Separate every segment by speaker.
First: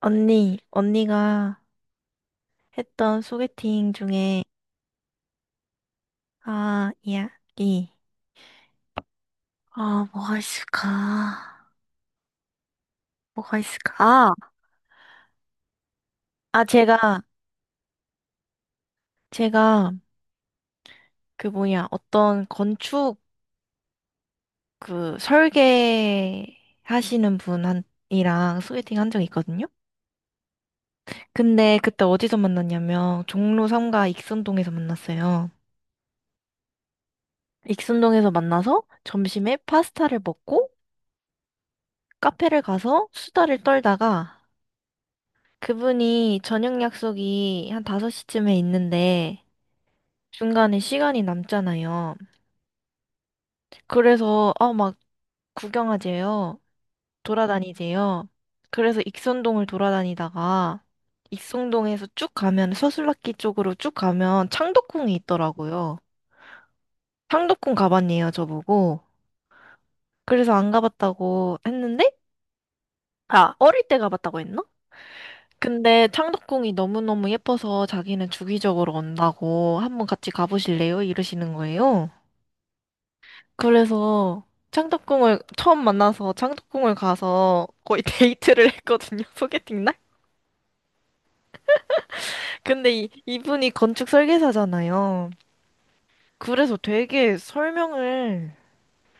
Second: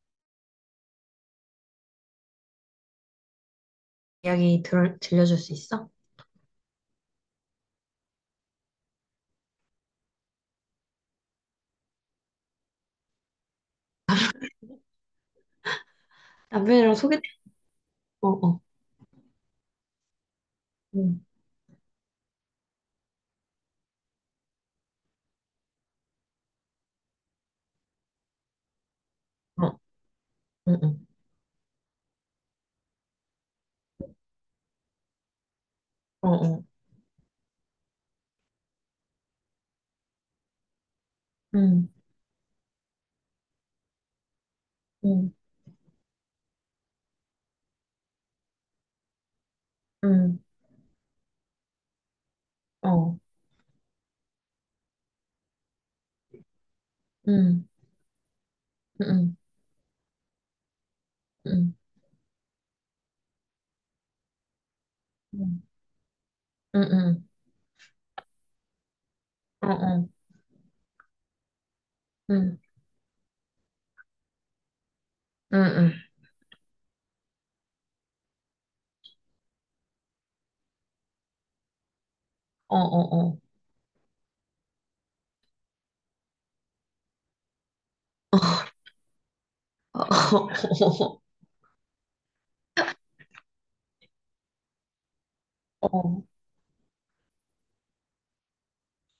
Speaker 1: 언니, 언니가 했던 소개팅 중에,
Speaker 2: 이야기 들려줄 수 있어?
Speaker 1: 아, 이야기. 아, 뭐가 있을까? 뭐가 있을까? 아, 아,
Speaker 2: 남편이랑
Speaker 1: 제가,
Speaker 2: 소개팅, 어, 어,
Speaker 1: 제가
Speaker 2: 응,
Speaker 1: 그 뭐냐, 설계 하시는 분이랑 소개팅 한 적이 있거든요?
Speaker 2: 어, 어
Speaker 1: 근데 그때 어디서 만났냐면, 종로 3가 익선동에서 만났어요.
Speaker 2: 어, 어,
Speaker 1: 익선동에서 만나서 점심에 파스타를 먹고,
Speaker 2: 응,
Speaker 1: 카페를 가서 수다를 떨다가,
Speaker 2: 응,
Speaker 1: 그분이 저녁 약속이 한 5시쯤에 있는데
Speaker 2: 응,
Speaker 1: 중간에 시간이 남잖아요.
Speaker 2: 어,
Speaker 1: 그래서 아, 막 구경하재요.
Speaker 2: 응,
Speaker 1: 돌아다니재요. 그래서
Speaker 2: 응,
Speaker 1: 익선동을 돌아다니다가
Speaker 2: 응,
Speaker 1: 익선동에서 쭉 가면 서술락기 쪽으로 쭉 가면 창덕궁이
Speaker 2: 응,
Speaker 1: 있더라고요.
Speaker 2: 응, 응,
Speaker 1: 창덕궁 가봤네요, 저보고.
Speaker 2: 어, 어,
Speaker 1: 그래서 안 가봤다고 했는데
Speaker 2: 응,
Speaker 1: 아, 어릴 때 가봤다고 했나?
Speaker 2: 응, 응,
Speaker 1: 근데 창덕궁이 너무너무 예뻐서 자기는 주기적으로 온다고 한번 같이 가보실래요? 이러시는 거예요.
Speaker 2: 어, 어, 어,
Speaker 1: 그래서 창덕궁을 처음 만나서 창덕궁을 가서 거의 데이트를 했거든요. 소개팅 날.
Speaker 2: 어,
Speaker 1: 근데 이분이 건축 설계사잖아요.
Speaker 2: 어, 어,
Speaker 1: 그래서 되게 설명을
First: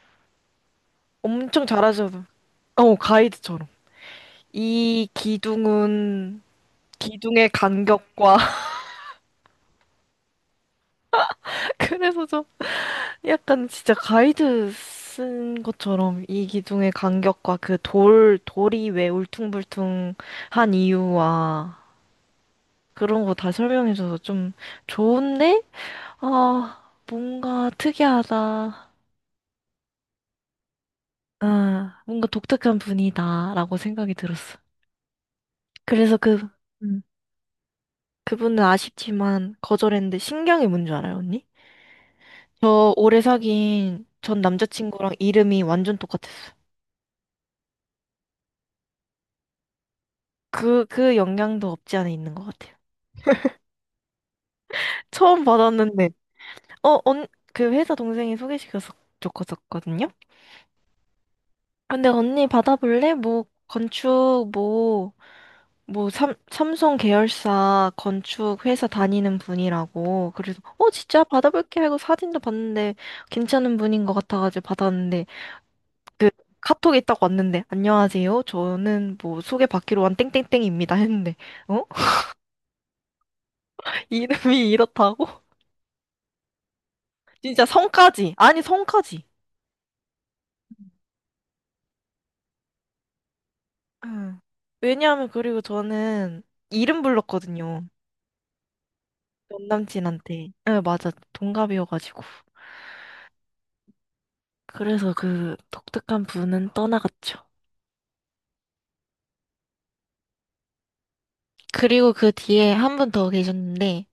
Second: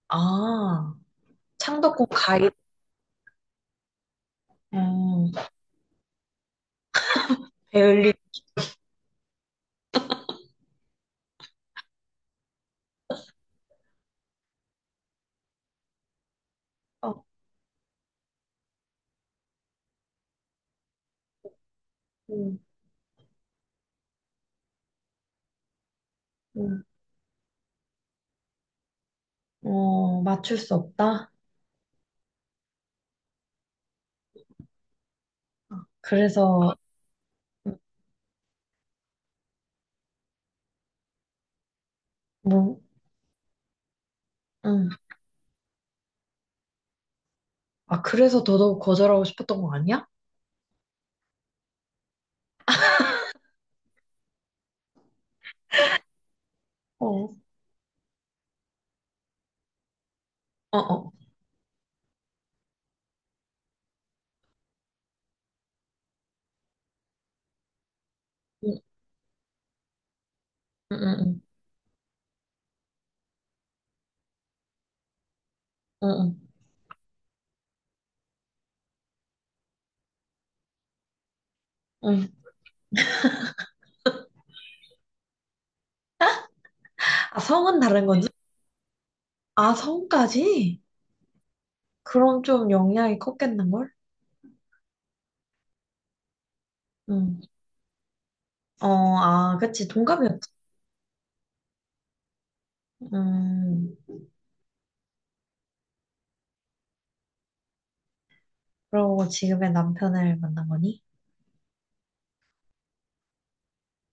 Speaker 2: 아,
Speaker 1: 엄청
Speaker 2: 창덕궁
Speaker 1: 잘하셔서
Speaker 2: 가이드,
Speaker 1: 어, 가이드처럼. 이
Speaker 2: 어,
Speaker 1: 기둥은 기둥의
Speaker 2: 배울리,
Speaker 1: 간격과 그래서 저 약간 진짜 가이드 쓴 것처럼 이 기둥의
Speaker 2: 어,
Speaker 1: 간격과 그 돌이 왜 울퉁불퉁한 이유와
Speaker 2: 응,
Speaker 1: 그런 거 다 설명해줘서 좀 좋은데? 아,
Speaker 2: 응,
Speaker 1: 뭔가 특이하다.
Speaker 2: 어, 맞출 수 없다?
Speaker 1: 아, 뭔가 독특한 분이다라고 생각이 들었어. 그래서 그,
Speaker 2: 그래서,
Speaker 1: 음, 그분은 아쉽지만 거절했는데 신경이 뭔 줄 알아요, 언니?
Speaker 2: 뭐,
Speaker 1: 저 오래 사귄 전
Speaker 2: 응,
Speaker 1: 남자친구랑 이름이 완전 똑같았어요.
Speaker 2: 아, 그래서 더더욱 거절하고 싶었던 거 아니야?
Speaker 1: 그 영향도 없지 않아 있는 것 같아요. 처음 받았는데, 어,
Speaker 2: 어,
Speaker 1: 언,
Speaker 2: 어,
Speaker 1: 그 회사 동생이 소개시켜서 줬었거든요?
Speaker 2: 어.
Speaker 1: 근데 언니 받아볼래? 뭐, 건축, 뭐, 삼성 계열사 건축
Speaker 2: 응,
Speaker 1: 회사 다니는 분이라고. 그래서, 어,
Speaker 2: 응,
Speaker 1: 진짜
Speaker 2: 응,
Speaker 1: 받아볼게 하고 사진도 봤는데, 괜찮은 분인 것 같아가지고 받았는데, 그,
Speaker 2: 응,
Speaker 1: 카톡이 딱 왔는데, 안녕하세요. 저는 뭐, 소개받기로 한 땡땡땡입니다. 했는데, 어?
Speaker 2: 응. 응.
Speaker 1: 이름이 이렇다고?
Speaker 2: 아,
Speaker 1: 진짜
Speaker 2: 성은 다른 건지?
Speaker 1: 성까지. 아니, 성까지.
Speaker 2: 아, 성까지? 그럼 좀 영향이 컸겠는걸?
Speaker 1: 응. 왜냐하면 그리고 저는 이름
Speaker 2: 응.
Speaker 1: 불렀거든요.
Speaker 2: 어, 아,
Speaker 1: 전
Speaker 2: 그치. 동갑이었지.
Speaker 1: 남친한테. 네, 맞아. 동갑이어가지고.
Speaker 2: 음,
Speaker 1: 그래서 그 독특한 분은 떠나갔죠.
Speaker 2: 그러고 지금의 남편을 만난 거니?
Speaker 1: 그리고 그 뒤에 한 분 더 계셨는데,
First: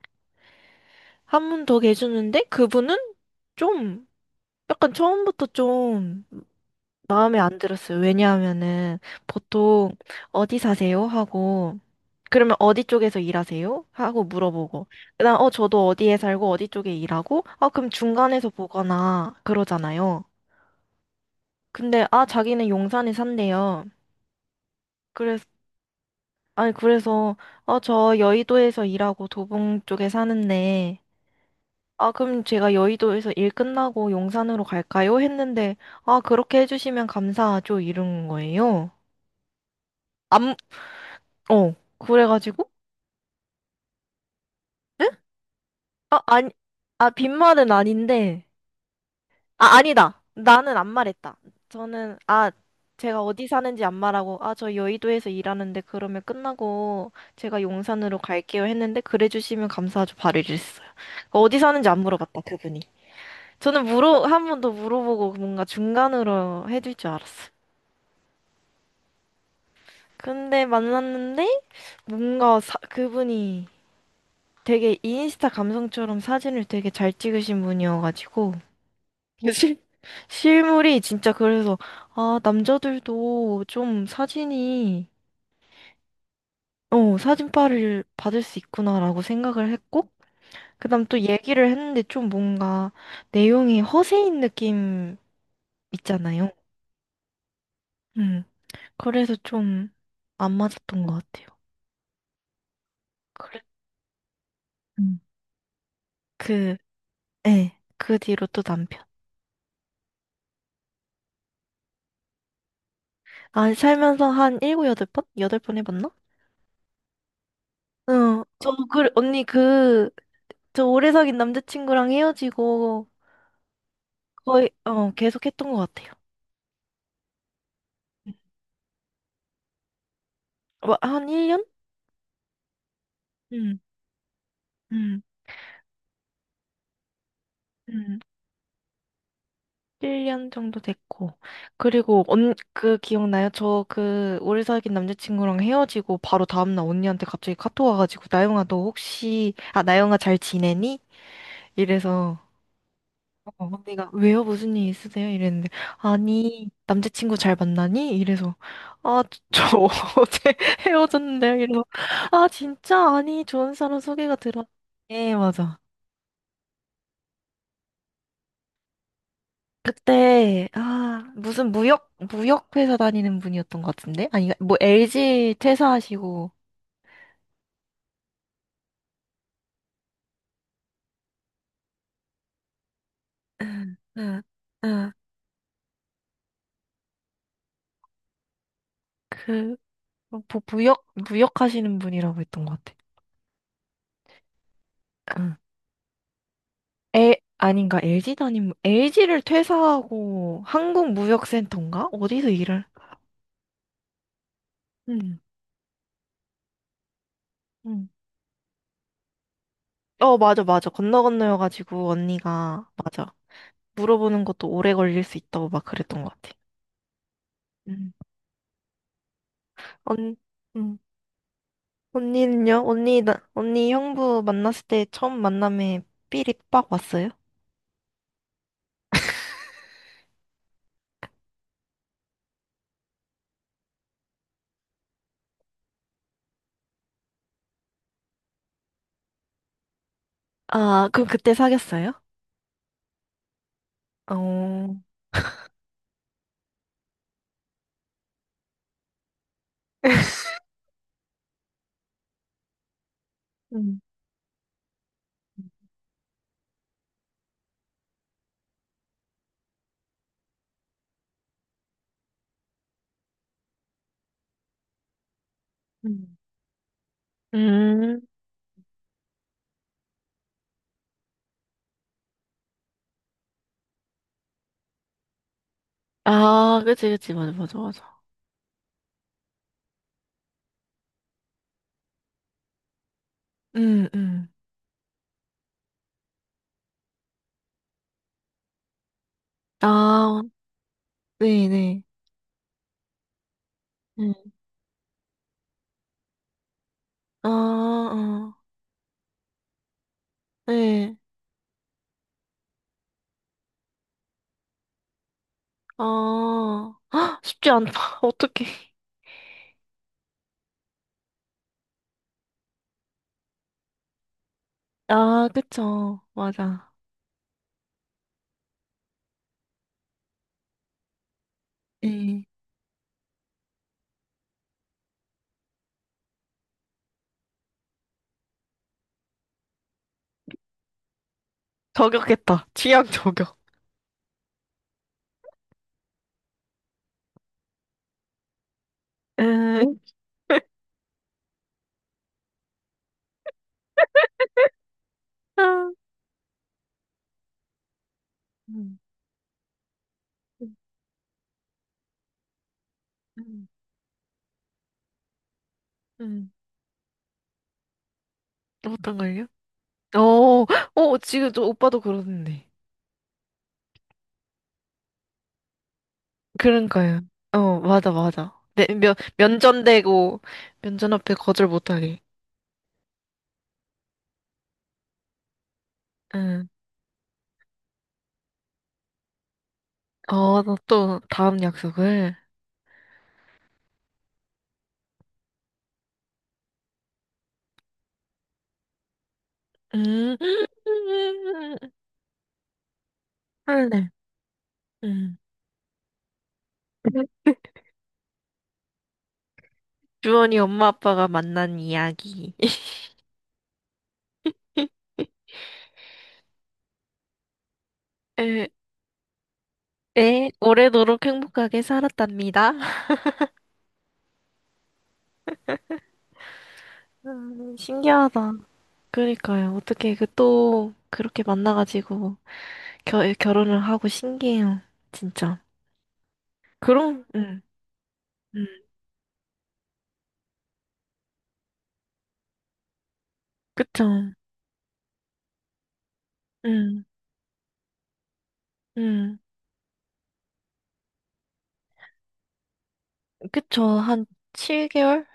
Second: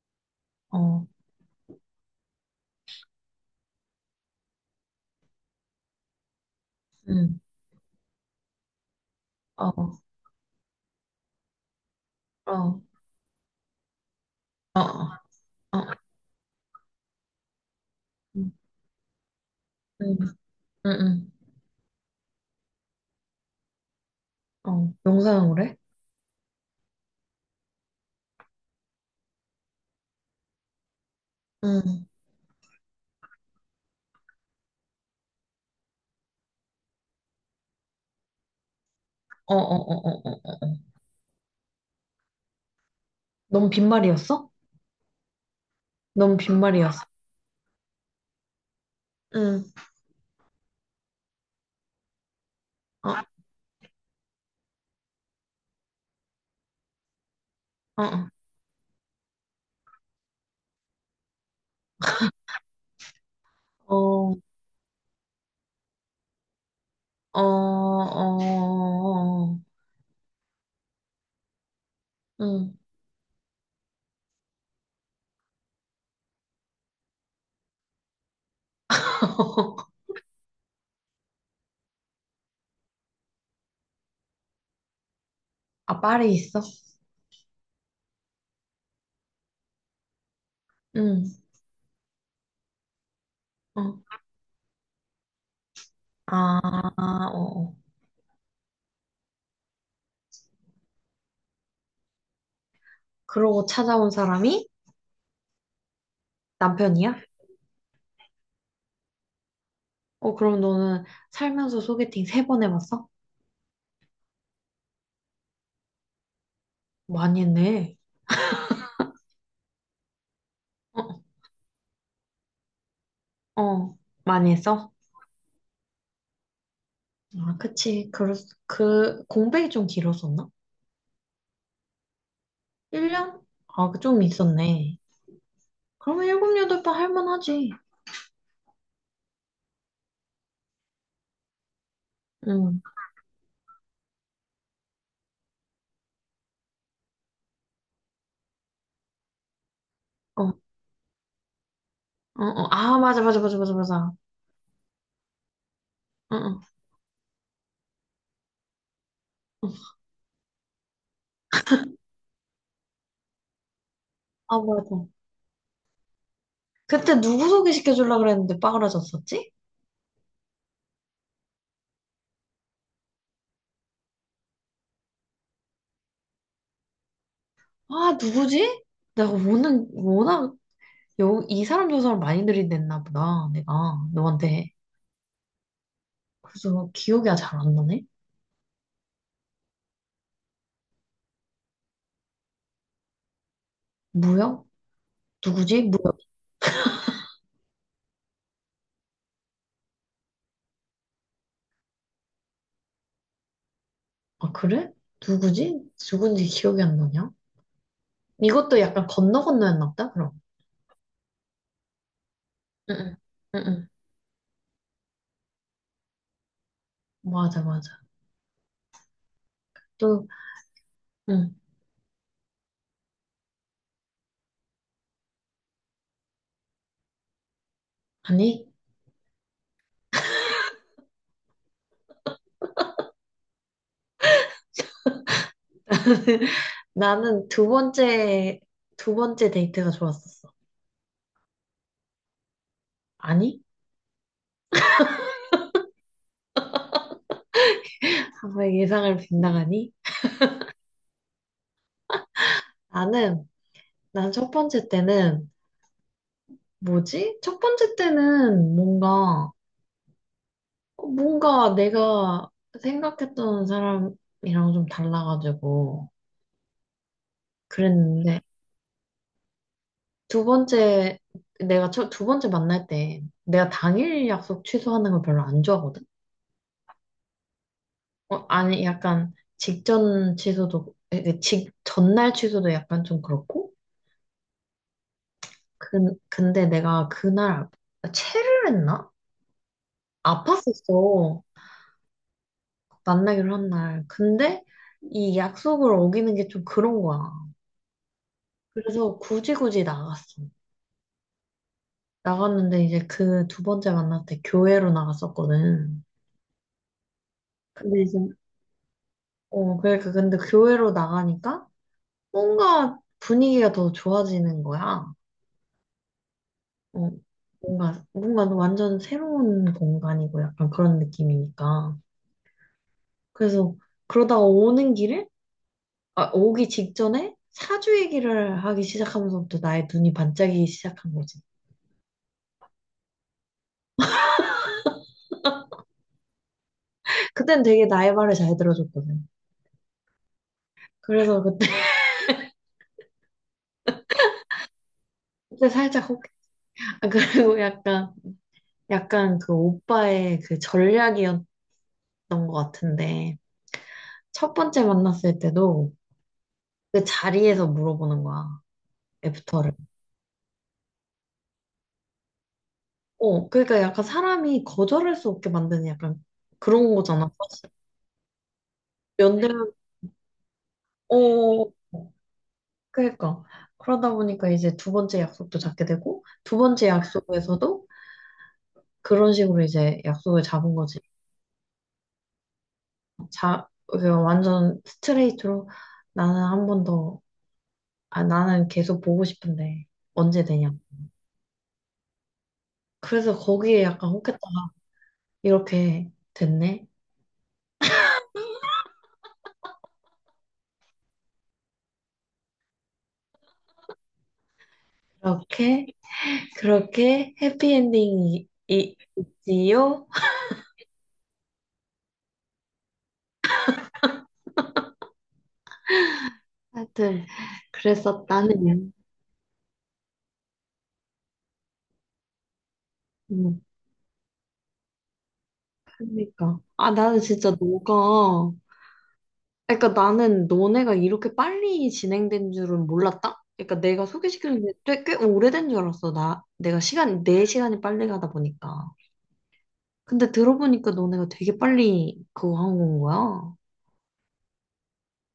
Speaker 2: 어,
Speaker 1: 한 분 더 계셨는데, 그분은 좀, 약간 처음부터 좀 마음에
Speaker 2: 응,
Speaker 1: 안 들었어요. 왜냐하면은
Speaker 2: 어,
Speaker 1: 보통
Speaker 2: 어,
Speaker 1: 어디 사세요? 하고 그러면
Speaker 2: 어,
Speaker 1: 어디 쪽에서 일하세요? 하고
Speaker 2: 어,
Speaker 1: 물어보고
Speaker 2: 어,
Speaker 1: 그다음 어 저도 어디에 살고 어디 쪽에 일하고 아 그럼 중간에서
Speaker 2: 응,
Speaker 1: 보거나
Speaker 2: 응,
Speaker 1: 그러잖아요.
Speaker 2: 응, 응.
Speaker 1: 근데 아 자기는 용산에 산대요.
Speaker 2: 어, 용서
Speaker 1: 그래서
Speaker 2: 는으로
Speaker 1: 아니 그래서 어 저 여의도에서 일하고 도봉 쪽에 사는데
Speaker 2: 응,
Speaker 1: 아 그럼 제가 여의도에서 일 끝나고 용산으로 갈까요? 했는데 아 그렇게 해주시면 감사하죠 이런 거예요.
Speaker 2: 어, 어, 어, 어, 어, 어.
Speaker 1: 어, 그래가지고,
Speaker 2: 넌 빈말이었어?
Speaker 1: 에? 아,
Speaker 2: 넌
Speaker 1: 아니,
Speaker 2: 빈말이었어?
Speaker 1: 아, 빈말은 아닌데,
Speaker 2: 응,
Speaker 1: 아, 아니다. 나는 안 말했다. 저는, 아,
Speaker 2: 어,
Speaker 1: 제가 어디 사는지 안 말하고, 아, 저 여의도에서 일하는데 그러면 끝나고 제가 용산으로 갈게요 했는데, 그래 주시면 감사하죠. 바로 이랬어요. 그러니까 어디 사는지 안 물어봤다, 그분이. 저는
Speaker 2: 어,
Speaker 1: 물어,
Speaker 2: 어,
Speaker 1: 한 번 더 물어보고 뭔가 중간으로 해줄 줄
Speaker 2: 어, 어,
Speaker 1: 알았어요.
Speaker 2: 어, 어.
Speaker 1: 근데 만났는데, 뭔가
Speaker 2: 응.
Speaker 1: 그분이 되게 인스타 감성처럼 사진을 되게 잘 찍으신 분이어가지고, 실, 실물이 진짜 그래서, 아, 남자들도 좀 사진이,
Speaker 2: 아, 파리에 있어?
Speaker 1: 어, 사진빨을 받을 수 있구나라고 생각을 했고, 그다음 또
Speaker 2: 응.
Speaker 1: 얘기를 했는데 좀 뭔가 내용이
Speaker 2: 어.
Speaker 1: 허세인 느낌 있잖아요.
Speaker 2: 아, 어. 어.
Speaker 1: 음, 그래서 좀 안 맞았던 것 같아요. 그래,
Speaker 2: 그러고 찾아온 사람이
Speaker 1: 음, 그,
Speaker 2: 남편이야?
Speaker 1: 예, 그 뒤로 또 남편.
Speaker 2: 어, 그럼 너는 살면서 소개팅 세 번 해봤어?
Speaker 1: 아, 살면서 한 일곱, 여덟 번? 여덟 번 해봤나?
Speaker 2: 많이 했네.
Speaker 1: 응, 저, 그, 언니 그, 저 오래 사귄 남자친구랑 헤어지고,
Speaker 2: 어, 어. 많이
Speaker 1: 거의,
Speaker 2: 했어?
Speaker 1: 어, 계속 했던 것 같아요.
Speaker 2: 아, 그치. 공백이 좀 길었었나?
Speaker 1: 뭐, 한 1년?
Speaker 2: 1년?
Speaker 1: 음,
Speaker 2: 아, 그좀 있었네.
Speaker 1: 음,
Speaker 2: 그러면 일곱, 여덟 번 할만하지.
Speaker 1: 음. 1년 정도 됐고. 그리고, 언,
Speaker 2: 응.
Speaker 1: 그, 기억나요? 저 그, 오래 사귄 남자친구랑 헤어지고, 바로 다음날 언니한테 갑자기 카톡 와가지고, 나영아, 너 혹시, 아, 나영아 잘
Speaker 2: 어, 어,
Speaker 1: 지내니? 이래서,
Speaker 2: 어. 아, 맞아, 맞아,
Speaker 1: 어,
Speaker 2: 맞아, 맞아,
Speaker 1: 언니가,
Speaker 2: 맞아.
Speaker 1: 왜요? 무슨 일 있으세요? 이랬는데,
Speaker 2: 응, 응.
Speaker 1: 아니, 남자친구 잘 만나니? 이래서, 아, 저,
Speaker 2: 응.
Speaker 1: 저 어제 헤어졌는데요? 이러고, 아, 진짜? 아니, 좋은 사람 소개가
Speaker 2: 아,
Speaker 1: 들어.
Speaker 2: 맞아.
Speaker 1: 예, 맞아.
Speaker 2: 그때 누구 소개시켜주려고 그랬는데 빠그라졌었지?
Speaker 1: 그때 아 무슨 무역 회사 다니는 분이었던 것 같은데 아니 그러니까 뭐 LG 퇴사하시고
Speaker 2: 아, 누구지? 내가 워낙, 워낙, 여, 이 사람 저 사람 많이 들이댔나 보다, 내가,
Speaker 1: 응, 응,
Speaker 2: 너한테.
Speaker 1: 응.
Speaker 2: 그래서 기억이 아 잘안 나네?
Speaker 1: 그 뭐, 무역 하시는 분이라고 했던 것 같아.
Speaker 2: 무역?
Speaker 1: 응.
Speaker 2: 누구지? 무역.
Speaker 1: 에 아닌가 LG 다니는 LG를 퇴사하고 한국무역센터인가 어디서 일을?
Speaker 2: 아, 그래?
Speaker 1: 응,
Speaker 2: 누구지? 누군지 기억이 안 나냐?
Speaker 1: 응.
Speaker 2: 이것도 약간 건너 건너였나 보다, 그럼.
Speaker 1: 어 맞아 맞아 건너 건너여가지고 언니가
Speaker 2: 응, 응,
Speaker 1: 맞아
Speaker 2: 응. 응.
Speaker 1: 물어보는 것도 오래 걸릴 수 있다고 막 그랬던 것 같아.
Speaker 2: 맞아, 맞아.
Speaker 1: 응.
Speaker 2: 또,
Speaker 1: 언, 응.
Speaker 2: 응.
Speaker 1: 언니는요? 언니, 나, 언니 형부 만났을 때 처음 만남에 삘이 빡 왔어요?
Speaker 2: 아니, 나는 두 번째, 두 번째 데이트가 좋았었어.
Speaker 1: 아, 그럼 그때 사귀었어요?
Speaker 2: 아니?
Speaker 1: 어,
Speaker 2: 항상 예상을 빗나가니? 나는,
Speaker 1: 음,
Speaker 2: 난 첫 번째 때는 뭐지? 첫 번째 때는 뭔가, 어, 뭔가 내가 생각했던 사람이랑 좀 달라가지고
Speaker 1: 음. 음.
Speaker 2: 그랬는데, 두 번째, 내가 첫, 두 번째 만날 때 내가 당일 약속 취소하는 걸 별로 안 좋아하거든?
Speaker 1: 아, 그치, 그치. 맞아, 맞아, 맞아.
Speaker 2: 어, 아니, 약간 직전 취소도, 이게 직, 전날 취소도 약간 좀 그렇고,
Speaker 1: 음, 음.
Speaker 2: 그, 근데 내가 그날, 체를 했나?
Speaker 1: 아,
Speaker 2: 아팠었어.
Speaker 1: 네네.
Speaker 2: 만나기로 한 날.
Speaker 1: 음.
Speaker 2: 근데 이 약속을 어기는 게 좀 그런 거야.
Speaker 1: 아, 아,
Speaker 2: 그래서 굳이 굳이 나갔어.
Speaker 1: 네.
Speaker 2: 나갔는데 이제 그 두 번째 만날 때 교회로
Speaker 1: 아,
Speaker 2: 나갔었거든.
Speaker 1: 헉, 쉽지 않다.
Speaker 2: 근데 이제,
Speaker 1: 어떡해.
Speaker 2: 어, 그러니까 근데 교회로 나가니까 뭔가 분위기가 더 좋아지는 거야.
Speaker 1: 아, 그쵸. 맞아.
Speaker 2: 어, 뭔가, 뭔가 완전 새로운 공간이고 약간 그런 느낌이니까.
Speaker 1: 네.
Speaker 2: 그래서 그러다가 오는 길에, 아, 오기 직전에 사주 얘기를 하기 시작하면서부터 나의 눈이 반짝이기 시작한 거지.
Speaker 1: 저격했다. 취향 저격.
Speaker 2: 그땐 되게 나의 말을 잘 들어줬거든.
Speaker 1: 음,
Speaker 2: 그래서 그때,
Speaker 1: 아.
Speaker 2: 그때 살짝 혹, 아, 그리고 약간,
Speaker 1: 음.
Speaker 2: 약간 그 오빠의 그 전략이었던 것 같은데,
Speaker 1: 음,
Speaker 2: 첫 번째 만났을 때도
Speaker 1: 음.
Speaker 2: 그 자리에서 물어보는 거야,
Speaker 1: 어떤 걸요?
Speaker 2: 애프터를.
Speaker 1: 어, 어, 지금 또 오빠도 그러는데.
Speaker 2: 어, 그러니까 약간 사람이 거절할 수 없게 만드는 약간 그런
Speaker 1: 그러니까요.
Speaker 2: 거잖아. 사실.
Speaker 1: 어, 맞아, 맞아. 네, 면,
Speaker 2: 연대면,
Speaker 1: 면전되고, 면전 앞에 거절
Speaker 2: 어,
Speaker 1: 못하게.
Speaker 2: 그러니까. 그러다 보니까 이제 두 번째 약속도 잡게 되고, 두
Speaker 1: 응.
Speaker 2: 번째 약속에서도 그런 식으로 이제 약속을
Speaker 1: 어, 나
Speaker 2: 잡은 거지.
Speaker 1: 또 다음 약속을.
Speaker 2: 자, 그냥 완전 스트레이트로 나는 한 번 더, 아, 나는 계속 보고 싶은데
Speaker 1: 음,
Speaker 2: 언제 되냐. 그래서 거기에
Speaker 1: 할래.
Speaker 2: 약간 혹했다가
Speaker 1: 음.
Speaker 2: 이렇게 됐네.
Speaker 1: 주원이 엄마 아빠가 만난 이야기.
Speaker 2: 그렇게, 그렇게 해피엔딩이
Speaker 1: 에,
Speaker 2: 있지요?
Speaker 1: 에, 오래도록 행복하게 살았답니다.
Speaker 2: 하여튼,
Speaker 1: 신기하다.
Speaker 2: 그랬었다네.
Speaker 1: 그러니까요. 어떻게 그 또 그렇게 만나가지고. 겨,
Speaker 2: 음,
Speaker 1: 결혼을 하고 신기해요. 진짜.
Speaker 2: 그러니까. 아, 나는
Speaker 1: 그럼,
Speaker 2: 진짜
Speaker 1: 응,
Speaker 2: 너가
Speaker 1: 응,
Speaker 2: 그러니까 나는 너네가 이렇게 빨리 진행된 줄은 몰랐다? 그러니까
Speaker 1: 그쵸.
Speaker 2: 내가 소개시키는 게 꽤, 오래된 줄 알았어. 나, 내가
Speaker 1: 응,
Speaker 2: 시간, 내 시간이 빨리 가다 보니까.
Speaker 1: 응,
Speaker 2: 근데 들어보니까 너네가 되게 빨리 그거 한 건 거야.
Speaker 1: 그쵸. 한 7개월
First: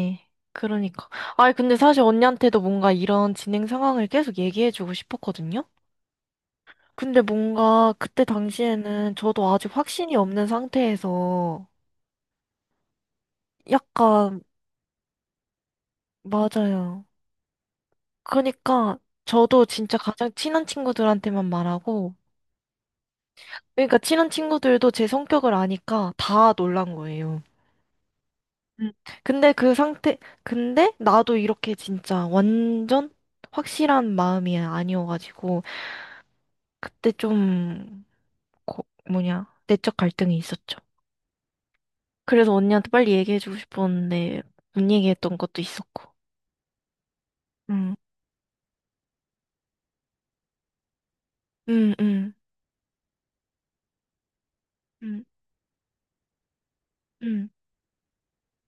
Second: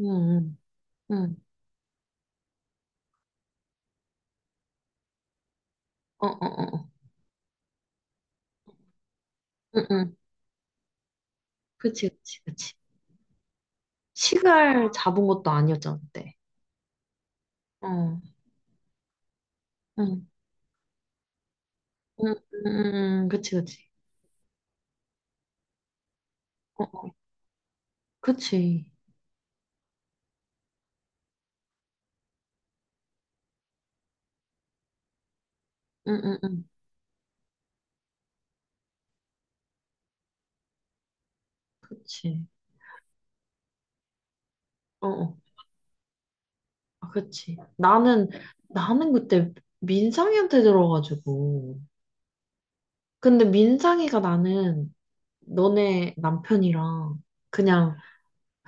Speaker 2: 응, 응,
Speaker 1: 그러니까.
Speaker 2: 응.
Speaker 1: 아니, 근데 사실 언니한테도 뭔가 이런 진행 상황을 계속 얘기해주고 싶었거든요?
Speaker 2: 어, 어, 어, 어.
Speaker 1: 근데 뭔가 그때 당시에는 저도 아직
Speaker 2: 응,
Speaker 1: 확신이
Speaker 2: 응.
Speaker 1: 없는 상태에서
Speaker 2: 그치, 그치, 그치.
Speaker 1: 약간,
Speaker 2: 시간 잡은 것도 아니었잖아, 그때.
Speaker 1: 맞아요.
Speaker 2: 어, 응,
Speaker 1: 그러니까 저도 진짜
Speaker 2: 응,
Speaker 1: 가장 친한 친구들한테만 말하고,
Speaker 2: 응, 응, 응. 그치, 그치.
Speaker 1: 그러니까 친한 친구들도 제 성격을 아니까 다
Speaker 2: 어,
Speaker 1: 놀란
Speaker 2: 어.
Speaker 1: 거예요.
Speaker 2: 그치.
Speaker 1: 음. 근데 그 상태, 근데 나도 이렇게 진짜 완전 확실한 마음이 아니어가지고,
Speaker 2: 응, 응, 응.
Speaker 1: 그때 좀, 고, 뭐냐, 내적 갈등이 있었죠.
Speaker 2: 그치.
Speaker 1: 그래서 언니한테 빨리 얘기해주고 싶었는데, 못
Speaker 2: 어 어.
Speaker 1: 얘기했던 것도 있었고.
Speaker 2: 아, 그치.
Speaker 1: 음,
Speaker 2: 나는, 나는 그때 민상이한테 들어가지고.
Speaker 1: 음, 음,
Speaker 2: 근데 민상이가 나는
Speaker 1: 음,
Speaker 2: 너네 남편이랑
Speaker 1: 음.
Speaker 2: 그냥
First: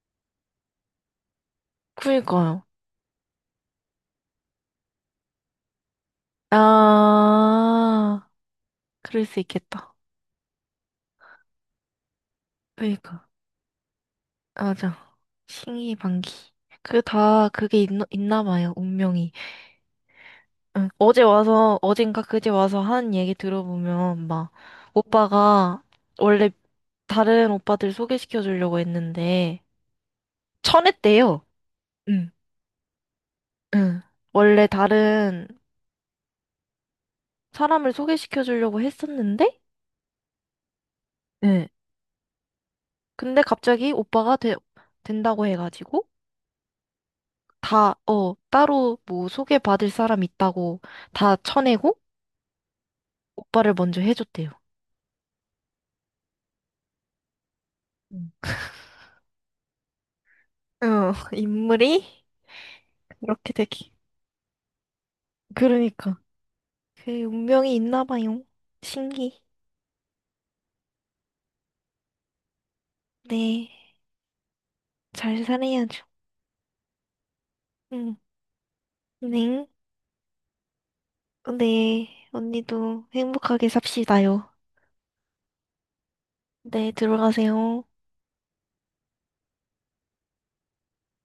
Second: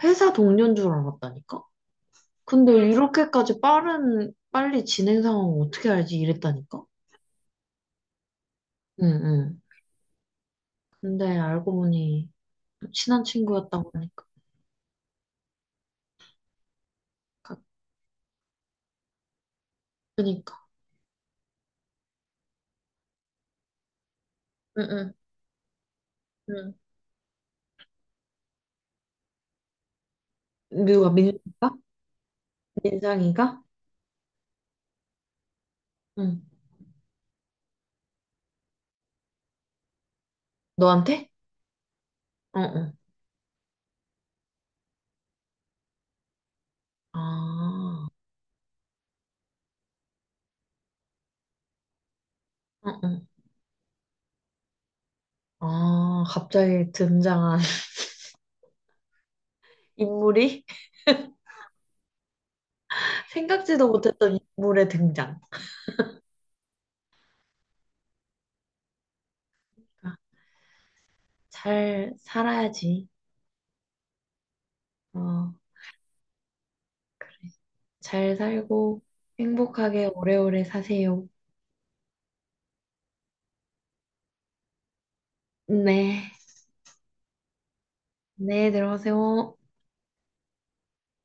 Speaker 2: 회사 동료인 줄 알았다니까?
Speaker 1: 그니까요.
Speaker 2: 근데 응. 이렇게까지 빠른, 빨리 진행 상황 어떻게 알지? 이랬다니까?
Speaker 1: 아,
Speaker 2: 응,
Speaker 1: 그럴 수
Speaker 2: 응.
Speaker 1: 있겠다.
Speaker 2: 근데 알고 보니 친한
Speaker 1: 그니까.
Speaker 2: 친구였다고 하니까.
Speaker 1: 맞아. 신기방기. 그 다,
Speaker 2: 가-
Speaker 1: 그게 있나 봐요, 운명이.
Speaker 2: 그니까.
Speaker 1: 응, 어제 와서, 어젠가 그제 와서 한 얘기 들어보면, 막,
Speaker 2: 응, 응,
Speaker 1: 오빠가 원래
Speaker 2: 응.
Speaker 1: 다른 오빠들 소개시켜 주려고 했는데,
Speaker 2: 누가,
Speaker 1: 쳐냈대요.
Speaker 2: 민상이가?
Speaker 1: 응,
Speaker 2: 민상이가?
Speaker 1: 응. 원래 다른
Speaker 2: 응.
Speaker 1: 사람을 소개시켜 주려고 했었는데,
Speaker 2: 너한테?
Speaker 1: 응
Speaker 2: 응, 응.
Speaker 1: 근데 갑자기 오빠가 된다고 해가지고, 다,
Speaker 2: 아,
Speaker 1: 어, 따로 뭐 소개받을 사람 있다고 다 쳐내고,
Speaker 2: 응, 응.
Speaker 1: 오빠를 먼저 해줬대요.
Speaker 2: 아, 갑자기 등장한
Speaker 1: 응
Speaker 2: 인물이
Speaker 1: 어, 인물이 그렇게
Speaker 2: 생각지도
Speaker 1: 되기.
Speaker 2: 못했던 인물의 등장.
Speaker 1: 그러니까. 그 운명이 있나 봐요. 신기.
Speaker 2: 아, 잘 살아야지.
Speaker 1: 네. 잘
Speaker 2: 어,
Speaker 1: 살아야죠.
Speaker 2: 그래.
Speaker 1: 응.
Speaker 2: 잘 살고
Speaker 1: 네.
Speaker 2: 행복하게 오래오래 사세요.
Speaker 1: 네. 언니도 행복하게 삽시다요.
Speaker 2: 네.
Speaker 1: 네, 들어가세요.
Speaker 2: 네, 들어가세요.